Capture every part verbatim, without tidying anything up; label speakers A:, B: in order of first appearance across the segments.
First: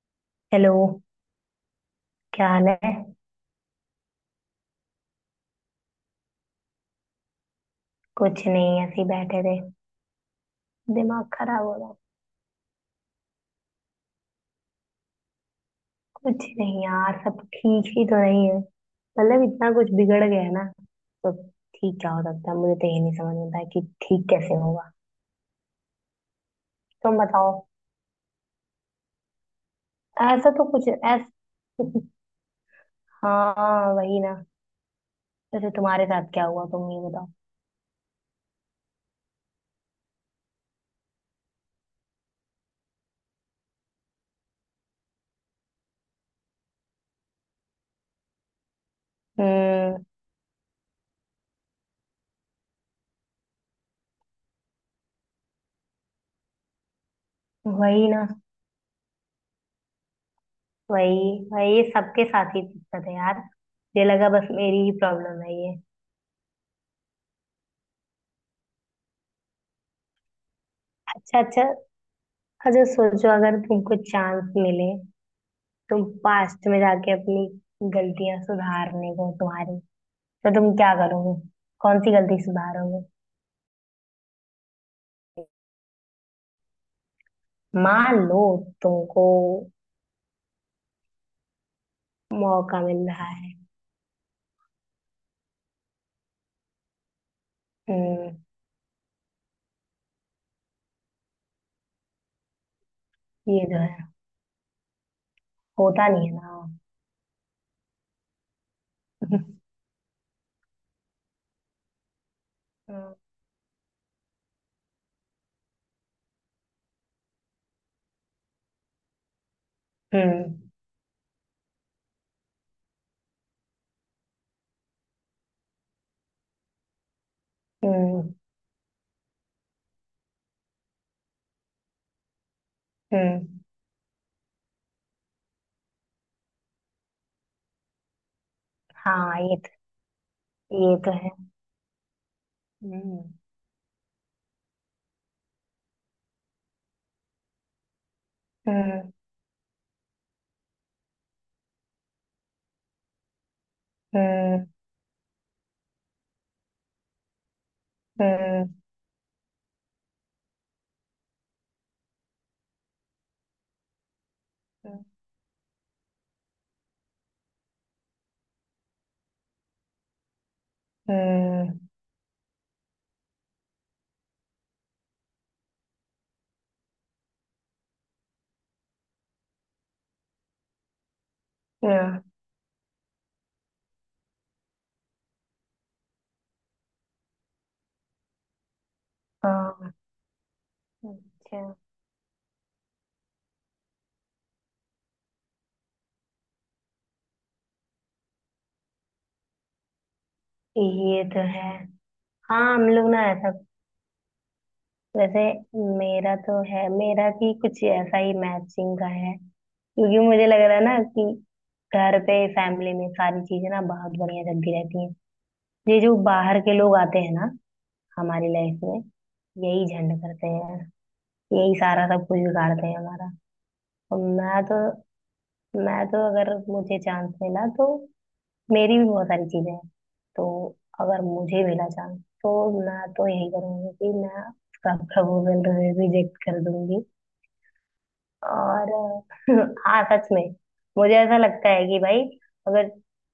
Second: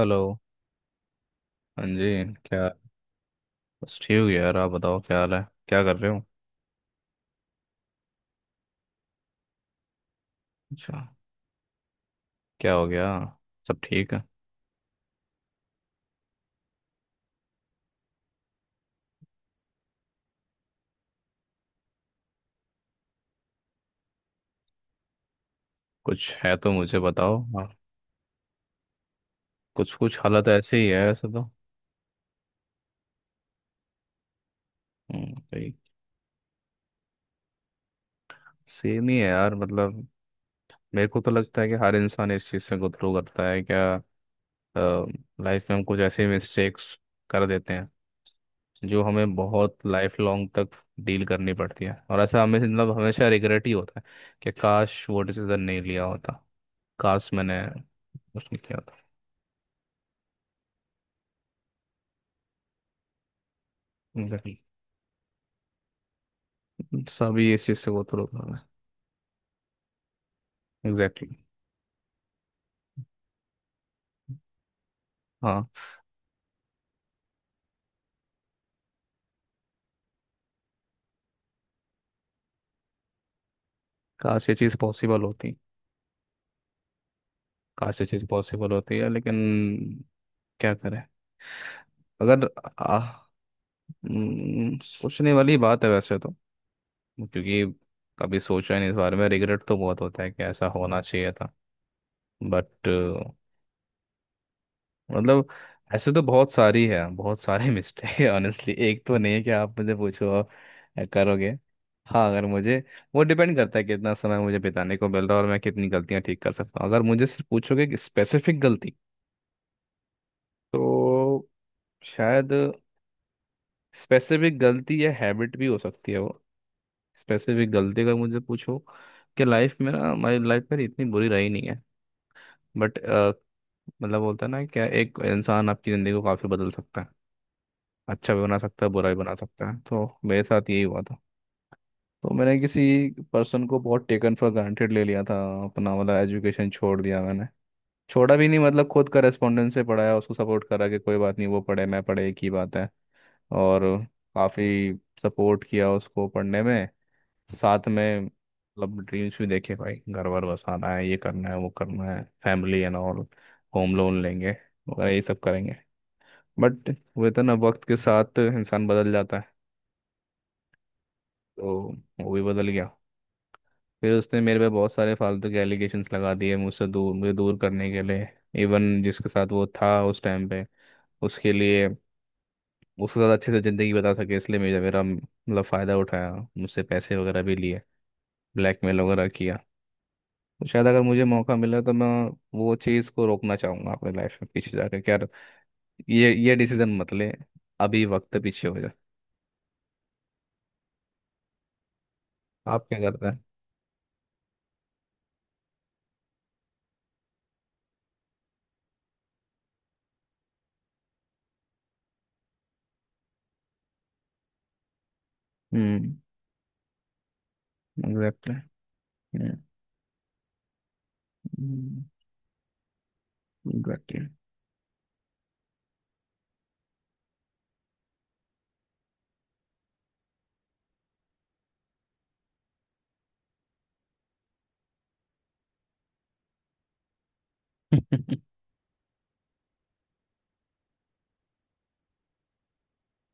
A: Hello.
B: Hello.
A: हाँ जी,
B: क्या हाल
A: क्या?
B: है?
A: बस ठीक हो यार, आप बताओ क्या हाल है, क्या कर रहे हो?
B: कुछ नहीं, ऐसे ही बैठे थे।
A: अच्छा।
B: दिमाग खराब हो रहा है।
A: क्या हो गया? सब ठीक है?
B: कुछ नहीं यार, सब ठीक ही तो नहीं है, मतलब इतना कुछ बिगड़ गया है ना, तो ठीक क्या हो सकता है? मुझे तो ये नहीं समझ में आता है कि ठीक कैसे होगा।
A: कुछ है तो मुझे
B: तुम
A: बताओ,
B: बताओ।
A: हाँ। कुछ कुछ हालत
B: ऐसा तो
A: ऐसी ही
B: कुछ
A: है
B: ऐसा।
A: ऐसे तो।
B: हाँ वही ना।
A: हम्म।
B: जैसे तुम्हारे साथ क्या हुआ, तुम ये बताओ।
A: सेम ही है यार, मतलब मेरे को तो लगता है कि हर इंसान इस चीज़ से गुथरू करता है क्या। लाइफ में हम कुछ ऐसे मिस्टेक्स कर देते हैं जो हमें बहुत
B: हम्म।
A: लाइफ लॉन्ग तक डील करनी पड़ती है, और ऐसा हमें मतलब हमेशा रिग्रेट ही होता है कि काश वो डिसीजन नहीं लिया होता, काश मैंने
B: वही ना।
A: उसने किया था।
B: वही। वही सबके साथ ही दिक्कत है यार, मुझे लगा बस
A: एग्जैक्टली।
B: मेरी ही प्रॉब्लम है ये।
A: सभी इस चीज़ से वो तो लोग हैं। एग्जैक्टली।
B: अच्छा अच्छा। अच्छा, सोचो, अगर तुमको चांस मिले,
A: हाँ,
B: तुम पास्ट में जाके अपनी गलतियां सुधारने को तुम्हारी, तो तुम क्या करोगे? कौन सी गलती सुधारोगे?
A: काश ये चीज़ पॉसिबल होती, काश ये
B: मान
A: चीज़
B: लो,
A: पॉसिबल होती है
B: तुमको
A: लेकिन क्या करें? अगर
B: मौका
A: आ,
B: मिल रहा है।
A: हम्म, सोचने वाली बात है वैसे तो, क्योंकि
B: हम्म।
A: कभी सोचा ही नहीं इस बारे में। रिग्रेट तो बहुत होता है कि ऐसा होना चाहिए था, बट
B: ये जो है।
A: मतलब
B: होता
A: ऐसे तो
B: नहीं है
A: बहुत
B: ना।
A: सारी है, बहुत सारे मिस्टेक है ऑनेस्टली, एक तो नहीं है कि आप मुझे पूछो और करोगे। हाँ, अगर मुझे
B: हम्म।
A: वो डिपेंड करता है कितना समय मुझे बिताने को मिल रहा है और मैं कितनी गलतियां ठीक कर सकता हूँ। अगर मुझे सिर्फ पूछोगे कि स्पेसिफिक गलती,
B: हम्म।
A: तो शायद स्पेसिफिक गलती या हैबिट भी हो सकती है वो। स्पेसिफिक गलती अगर
B: हम्म।
A: मुझे पूछो कि लाइफ में ना, मेरी लाइफ मेरी इतनी बुरी रही नहीं है, बट
B: हम्म।
A: मतलब बोलता है ना क्या एक इंसान आपकी ज़िंदगी को काफ़ी बदल सकता है। अच्छा भी बना सकता है बुरा भी बना
B: हाँ ये
A: सकता
B: तो।
A: है, तो मेरे साथ यही
B: ये
A: हुआ
B: तो
A: था।
B: है।
A: तो मैंने किसी
B: हम्म।
A: पर्सन को बहुत टेकन फॉर ग्रांटेड ले लिया था, अपना वाला एजुकेशन छोड़ दिया मैंने, छोड़ा भी नहीं मतलब खुद
B: हम्म।
A: करस्पॉन्डेंस से पढ़ाया उसको, सपोर्ट करा कि कोई बात नहीं वो पढ़े मैं पढ़े एक ही बात है। और
B: हम्म।
A: काफ़ी सपोर्ट किया उसको पढ़ने में, साथ में
B: हम्म।
A: मतलब ड्रीम्स भी देखे भाई, घर वर बसाना है, ये करना है वो करना है, family and all, home loan लेंगे वगैरह ये सब करेंगे, बट वो तो ना वक्त के साथ इंसान बदल जाता है। तो
B: हम्म।
A: वो भी बदल गया। फिर उसने मेरे पे बहुत सारे फालतू के एलिगेशंस लगा दिए मुझसे दूर, मुझे दूर करने के लिए, इवन जिसके साथ वो था उस टाइम पे, उसके लिए,
B: हम्म।
A: उसके साथ अच्छे से ज़िंदगी बता सके इसलिए मेरा मेरा मतलब फ़ायदा उठाया। मुझसे पैसे वगैरह भी लिए, ब्लैकमेल वगैरह
B: हाँ।
A: किया।
B: हाँ।
A: तो शायद अगर मुझे मौका
B: अच्छा,
A: मिला तो मैं वो चीज़ को रोकना चाहूँगा, अपने लाइफ में पीछे जाकर कि यार ये ये डिसीजन मत ले, अभी वक्त पीछे हो जाए।
B: ये तो है। हाँ,
A: आप
B: हम
A: क्या
B: लोग ना
A: करते हैं?
B: ऐसा। वैसे मेरा तो है, मेरा भी कुछ ऐसा ही मैचिंग का है, क्योंकि मुझे लग रहा है ना कि घर पे फैमिली में सारी चीजें ना बहुत बढ़िया चलती रहती हैं। ये जो
A: हम्म।
B: बाहर के लोग आते हैं ना हमारी
A: एग्जैक्टली।
B: लाइफ में, यही झंड करते हैं, यही सारा सब कुछ बिगाड़ते हैं हमारा। और
A: एग्जैक्टली।
B: मैं तो मैं तो अगर मुझे चांस मिला तो, मेरी भी बहुत सारी चीजें हैं, तो अगर मुझे मिला चांस तो मैं तो यही करूंगी कि मैं उसका प्रपोजल रिजेक्ट कर दूंगी। और हाँ, सच में मुझे ऐसा लगता है कि भाई, अगर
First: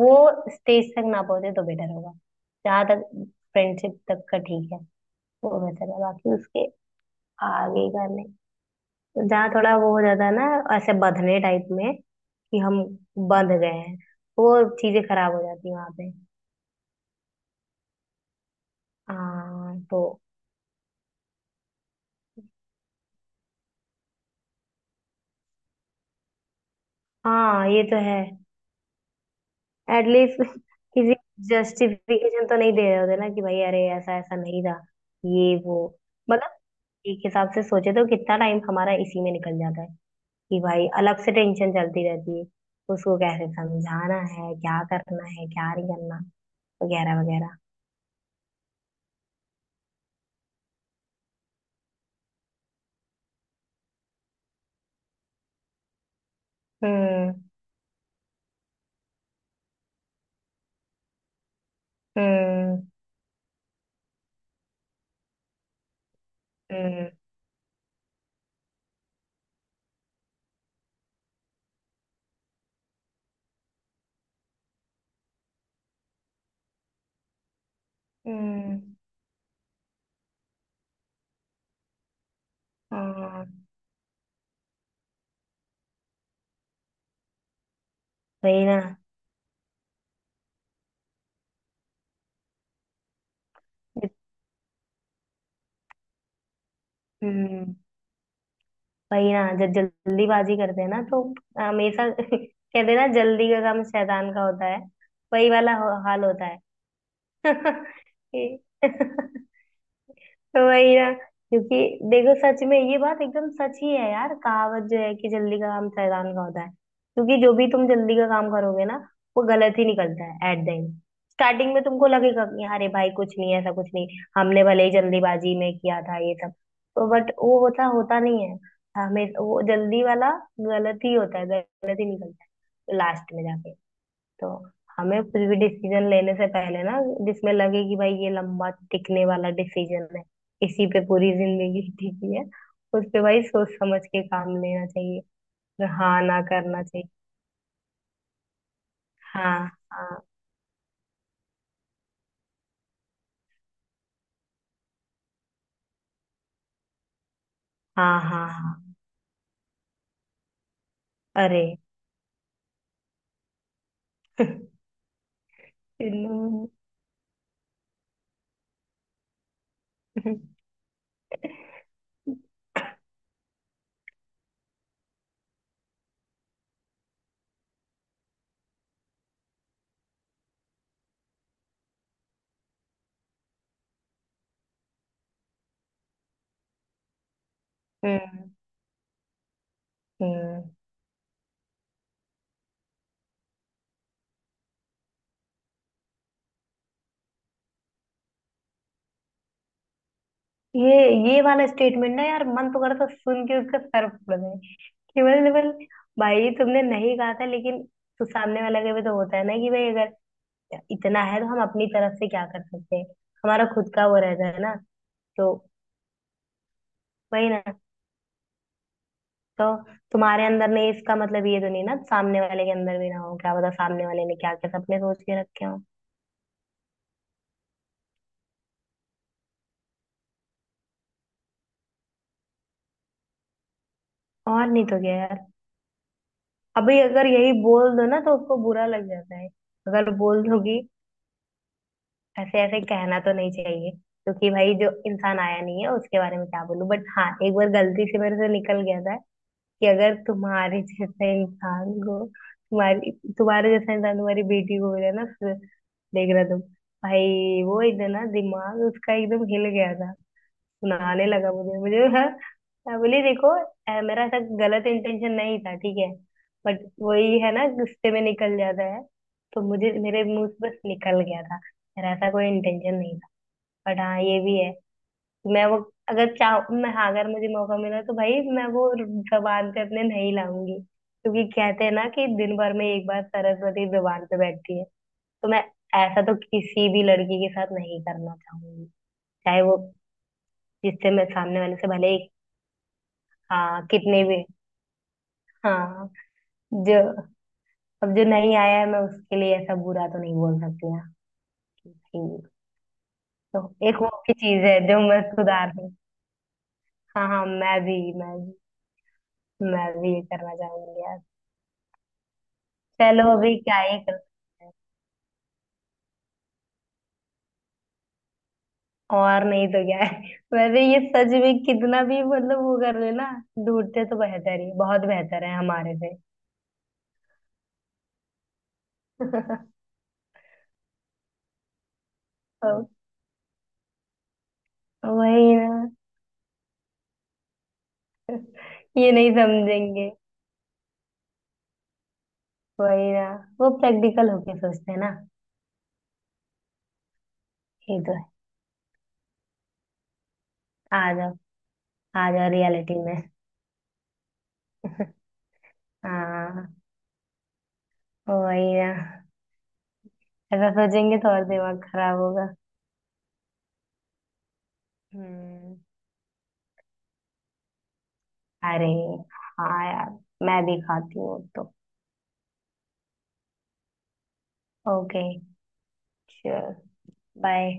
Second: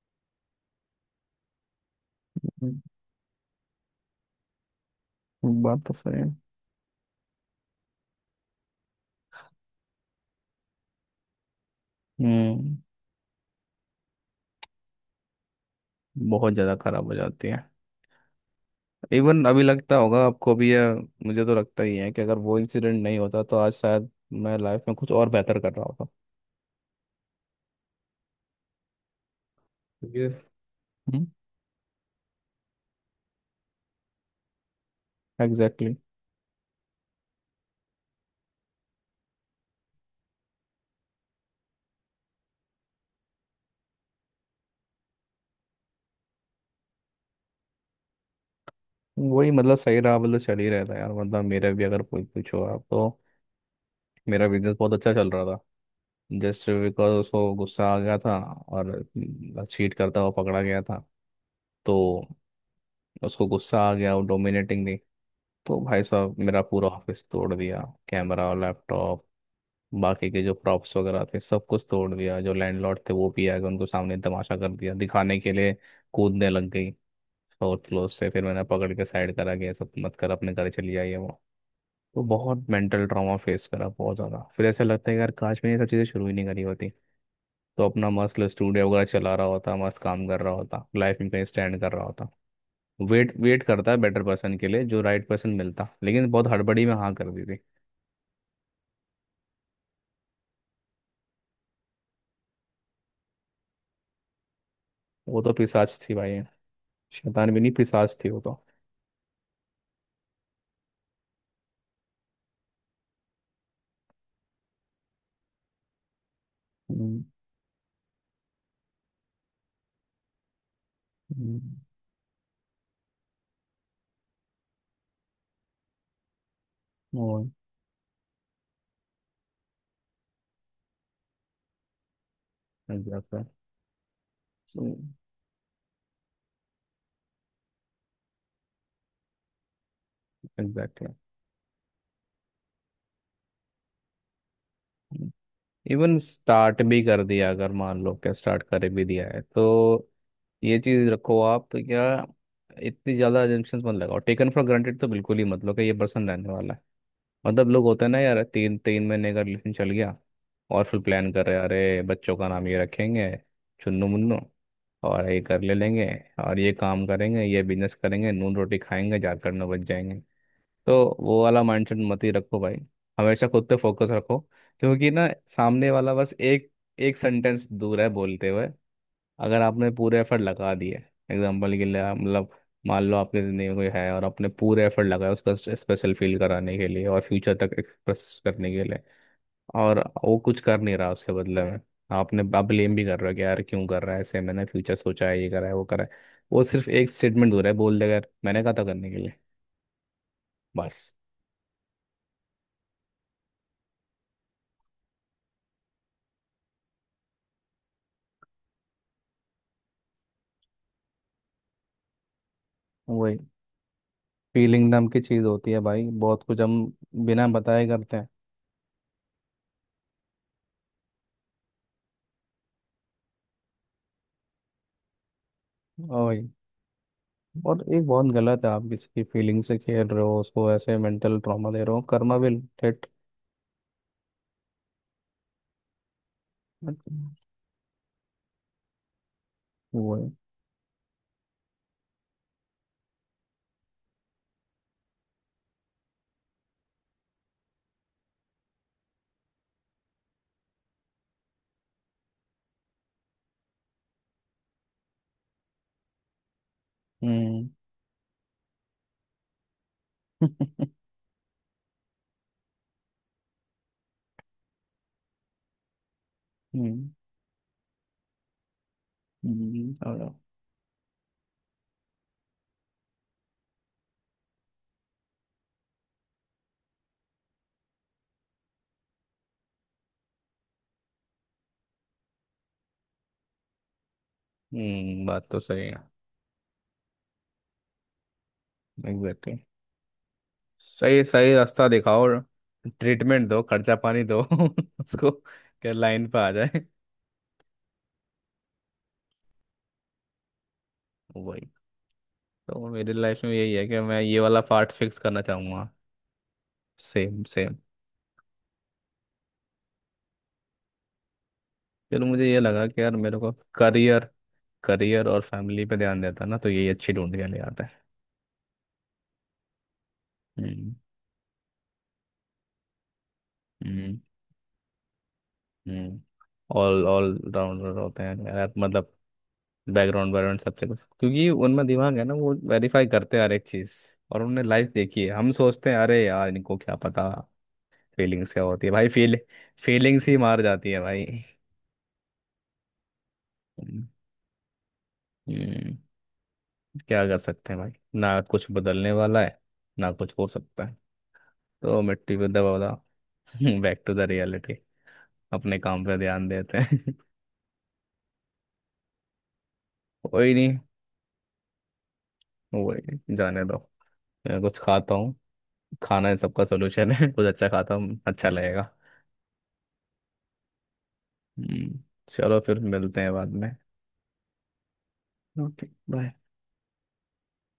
B: वो स्टेज तक ना पहुंचे तो बेटर होगा। जहां तक फ्रेंडशिप तक का ठीक है, वो
A: बात
B: बेहतर
A: तो
B: है,
A: सही है।
B: बाकी उसके आगे का नहीं। जहाँ थोड़ा वो हो जाता है ना, ऐसे बंधने टाइप में, कि
A: हम्म।
B: हम बंध गए हैं, वो चीजें खराब हो जाती हैं वहां पे।
A: बहुत ज़्यादा खराब हो जाती है। इवन अभी
B: हाँ
A: लगता
B: तो।
A: होगा आपको भी? या मुझे तो लगता ही है कि अगर वो इंसिडेंट नहीं होता तो आज शायद मैं लाइफ में कुछ और बेहतर कर रहा होता।
B: हाँ ये तो है।
A: ये
B: एटलीस्ट किसी
A: हम्म।
B: जस्टिफिकेशन तो नहीं दे रहे होते ना कि भाई, अरे ऐसा ऐसा नहीं था, ये वो,
A: एग्जैक्टली exactly।
B: मतलब एक हिसाब से सोचे तो कितना टाइम हमारा इसी में निकल जाता है कि भाई अलग से टेंशन चलती रहती है, उसको कैसे समझाना है, क्या करना है, क्या नहीं करना, वगैरह वगैरह।
A: वही मतलब सही रहा, मतलब चल ही रहता है यार मतलब। मेरा भी अगर पूछ पूछो आप तो, मेरा बिजनेस बहुत अच्छा चल रहा था। जस्ट बिकॉज
B: हम्म।
A: उसको गुस्सा आ गया था और चीट करता हुआ पकड़ा गया था, तो
B: हम्म।
A: उसको गुस्सा आ गया वो डोमिनेटिंग थी, तो भाई साहब मेरा पूरा
B: हम्म।
A: ऑफिस तोड़ दिया, कैमरा, लैपटॉप, बाकी के जो प्रॉप्स वगैरह थे सब कुछ तोड़ दिया। जो लैंडलॉर्ड थे वो भी आ गए, उनको सामने तमाशा कर दिया दिखाने के लिए। कूदने लग गई फोर्थ फ्लोर से, फिर मैंने
B: हम्म।
A: पकड़ के साइड करा, गया सब, मत कर, अपने घर चली आई है वो। तो बहुत मेंटल ट्रॉमा
B: हाँ
A: फेस करा, बहुत ज़्यादा। फिर ऐसा लगता है यार काश मैंने ये सब चीज़ें शुरू ही नहीं करी होती, तो अपना मस्त
B: वही ना।
A: स्टूडियो वगैरह चला रहा होता, मस्त काम कर रहा होता, लाइफ में कहीं स्टैंड कर रहा होता, वेट वेट करता है बेटर पर्सन के लिए, जो राइट पर्सन मिलता, लेकिन बहुत हड़बड़ी में हाँ कर दी थी।
B: हम्म। वही ना, जब जल्दीबाजी करते हैं ना तो हमेशा कहते हैं ना, जल्दी का काम शैतान का होता है।
A: वो
B: वही
A: तो
B: वाला हो-
A: पिशाच थी
B: हाल
A: भाई,
B: होता है।
A: शैतान भी नहीं पिशाच थी वो तो।
B: कि- तो वही ना, क्योंकि देखो, सच में ये बात एकदम सच ही है यार, कहावत जो है कि जल्दी का काम शैतान का होता है,
A: हम्म।
B: क्योंकि जो भी तुम जल्दी का काम करोगे ना, वो गलत ही निकलता है एट द एंड।
A: हम्म।
B: स्टार्टिंग में तुमको लगेगा कि अरे भाई कुछ नहीं है, ऐसा कुछ नहीं, हमने भले ही जल्दीबाजी में किया था ये सब, तो बट
A: और
B: वो होता होता नहीं है। हमें वो जल्दी वाला गलत ही होता है, गलत ही निकलता है लास्ट में
A: एग्जैक्टली।
B: जाके। तो हमें कुछ भी डिसीजन लेने से पहले ना, जिसमें लगे कि भाई ये लंबा टिकने वाला डिसीजन है, इसी पे
A: एग्जैक्टली।
B: पूरी जिंदगी टिकी है, उस पे भाई सोच समझ के काम लेना चाहिए।
A: इवन
B: हाँ, ना
A: स्टार्ट
B: करना
A: भी
B: चाहिए।
A: कर दिया अगर, मान लो क्या, स्टार्ट कर भी दिया है
B: हाँ।
A: तो
B: हाँ।
A: ये चीज़ रखो आप क्या, इतनी ज़्यादा assumptions मत लगाओ, टेकन फॉर ग्रांटेड तो बिल्कुल ही मत लो कि ये पर्सन रहने वाला है। मतलब लोग होते हैं ना
B: हाँ।
A: यार,
B: हाँ। हाँ।
A: तीन तीन महीने का रिलेशन चल गया और फिर प्लान कर रहे
B: अरे।
A: हैं, अरे बच्चों का नाम ये रखेंगे, चुन्नू मुन्नू, और ये कर ले लेंगे, और
B: हम्म।
A: ये काम करेंगे, ये बिजनेस करेंगे, नून रोटी खाएंगे झारखंड में बच जाएंगे। तो वो वाला माइंडसेट मत ही रखो भाई, हमेशा खुद पे फोकस रखो, क्योंकि ना सामने वाला बस एक एक सेंटेंस दूर है बोलते हुए। अगर आपने पूरे एफर्ट लगा दिए, एग्जाम्पल के लिए मतलब, मान लो आपके ज़िंदगी में कोई है और आपने पूरे एफर्ट लगाए उसका स्पेशल फील कराने के लिए और फ्यूचर तक एक्सप्रेस करने के लिए, और वो कुछ
B: हम्म।
A: कर नहीं रहा उसके बदले में, आपने आप ब्लेम भी कर रहे हो कि यार क्यों कर रहा है ऐसे, मैंने फ्यूचर सोचा है, ये करा है वो करा है। वो सिर्फ एक स्टेटमेंट हो रहा है, बोल देगा यार मैंने कहा था करने के लिए,
B: ये
A: बस।
B: ये वाला स्टेटमेंट ना यार, मन तो करता है सुन के उसका सर फोड़ दे। केवल केवल भाई तुमने नहीं कहा था, लेकिन तो सामने वाला के भी तो होता है ना कि भाई अगर इतना है तो हम अपनी तरफ से क्या कर सकते हैं?
A: वही।
B: हमारा खुद का वो रहता है ना।
A: फीलिंग नाम की चीज़
B: तो
A: होती है भाई, बहुत कुछ हम बिना
B: वही ना।
A: बताए करते हैं।
B: तो तुम्हारे अंदर नहीं इसका मतलब ये तो नहीं ना सामने वाले के अंदर भी ना हो, क्या पता सामने वाले ने क्या क्या सपने सोच के रखे हो।
A: ओए, और एक बहुत गलत है, आप किसी की फीलिंग से खेल रहे हो, उसको ऐसे मेंटल ट्रॉमा दे रहे हो करना भी, ठेट।
B: और नहीं तो क्या यार, अभी अगर यही बोल दो ना तो उसको बुरा लग जाता है। अगर
A: वो है।
B: बोल दोगी, ऐसे ऐसे कहना तो नहीं चाहिए, क्योंकि भाई जो इंसान आया नहीं है उसके बारे में क्या बोलूं, बट हाँ, एक बार गलती से मेरे से निकल गया था कि अगर तुम्हारे जैसा इंसान को तुम्हारी, तुम्हारे जैसा इंसान तुम्हारी बेटी को मिला ना, फिर देख रहा तुम। भाई
A: हम्म।
B: वो एकदम ना, दिमाग उसका एकदम हिल गया था, सुनाने लगा मुझे मुझे हाँ। मैं बोली देखो, अ, मेरा ऐसा गलत इंटेंशन नहीं था, ठीक है, बट
A: हम्म।
B: वही है ना, गुस्से में निकल जाता है, तो मुझे
A: हम्म।
B: मेरे
A: और-
B: मुंह से बस निकल गया था, मेरा ऐसा कोई इंटेंशन नहीं था, बट हाँ ये भी है। तो मैं वो, अगर चाह मैं, हाँ, अगर मुझे मौका मिला तो भाई मैं वो जबान पे अपने नहीं लाऊंगी, क्योंकि कहते हैं ना कि दिन भर में एक बार सरस्वती जबान पे बैठती है।
A: हम्म, बात
B: तो
A: तो
B: मैं
A: सही है।
B: ऐसा तो किसी भी लड़की के साथ नहीं करना चाहूंगी,
A: एग्जैक्टली।
B: चाहे वो, जिससे
A: सही
B: मैं
A: सही
B: सामने वाले
A: रास्ता
B: से भले
A: दिखाओ
B: ही।
A: और ट्रीटमेंट दो,
B: हाँ
A: खर्चा
B: कितने
A: पानी दो
B: भी।
A: उसको, क्या
B: हाँ।
A: लाइन पे आ जाए।
B: जो। अब जो नहीं आया है मैं उसके लिए ऐसा बुरा तो नहीं बोल सकती ना।
A: वही।
B: ठीक।
A: तो मेरी लाइफ में
B: तो
A: यही है
B: एक
A: कि
B: वो
A: मैं
B: भी
A: ये वाला
B: चीज है
A: पार्ट
B: जो
A: फिक्स
B: मैं
A: करना
B: सुधार
A: चाहूँगा।
B: हूँ। हाँ
A: सेम
B: हाँ,
A: सेम।
B: मैं भी, मैं भी मैं भी ये करना चाहूंगी यार।
A: फिर मुझे ये लगा कि यार
B: चलो,
A: मेरे को
B: अभी क्या ही कर
A: करियर
B: सकते हैं?
A: करियर और फैमिली पे ध्यान देता ना तो यही अच्छी ढूंढ के ले आता है।
B: और नहीं तो क्या है। वैसे
A: हम्म।
B: ये सच में कितना भी, मतलब वो कर ले ना, ढूंढते तो
A: हम्म।
B: बेहतर ही, बहुत बेहतर है हमारे से।
A: हम्म। ऑल ऑल राउंडर होते हैं यार, मतलब बैकग्राउंड बैकग्राउंड सबसे कुछ, क्योंकि उनमें दिमाग है ना, वो
B: अब
A: वेरीफाई करते हैं हर एक चीज़। और उनने लाइफ देखी है, हम
B: वही
A: सोचते
B: ना,
A: हैं अरे यार इनको क्या पता फीलिंग्स क्या होती है भाई,
B: ये नहीं
A: फील,
B: समझेंगे।
A: फीलिंग्स ही मार जाती है भाई।
B: वही ना। वो
A: हम्म।
B: प्रैक्टिकल होके सोचते हैं ना।
A: हम्म। क्या कर सकते हैं भाई,
B: ये तो है।
A: ना कुछ बदलने वाला है ना कुछ हो सकता है।
B: आ जाओ।
A: तो
B: आ
A: मिट्टी पे
B: जाओ
A: दबा,
B: रियलिटी में।
A: Back to the reality. अपने काम पे ध्यान
B: हाँ
A: देते हैं।
B: वही ना।
A: कोई
B: ऐसा
A: नहीं,
B: सोचेंगे तो और दिमाग खराब होगा।
A: वही, जाने दो। मैं कुछ खाता,
B: हम्म।
A: खाना है सबका सोल्यूशन है। कुछ अच्छा खाता हूँ अच्छा
B: अरे,
A: लगेगा।
B: हाँ यार, मैं भी खाती हूँ तो।
A: हम्म। चलो फिर मिलते हैं बाद में।
B: Okay.
A: Okay bye.
B: Sure. Bye.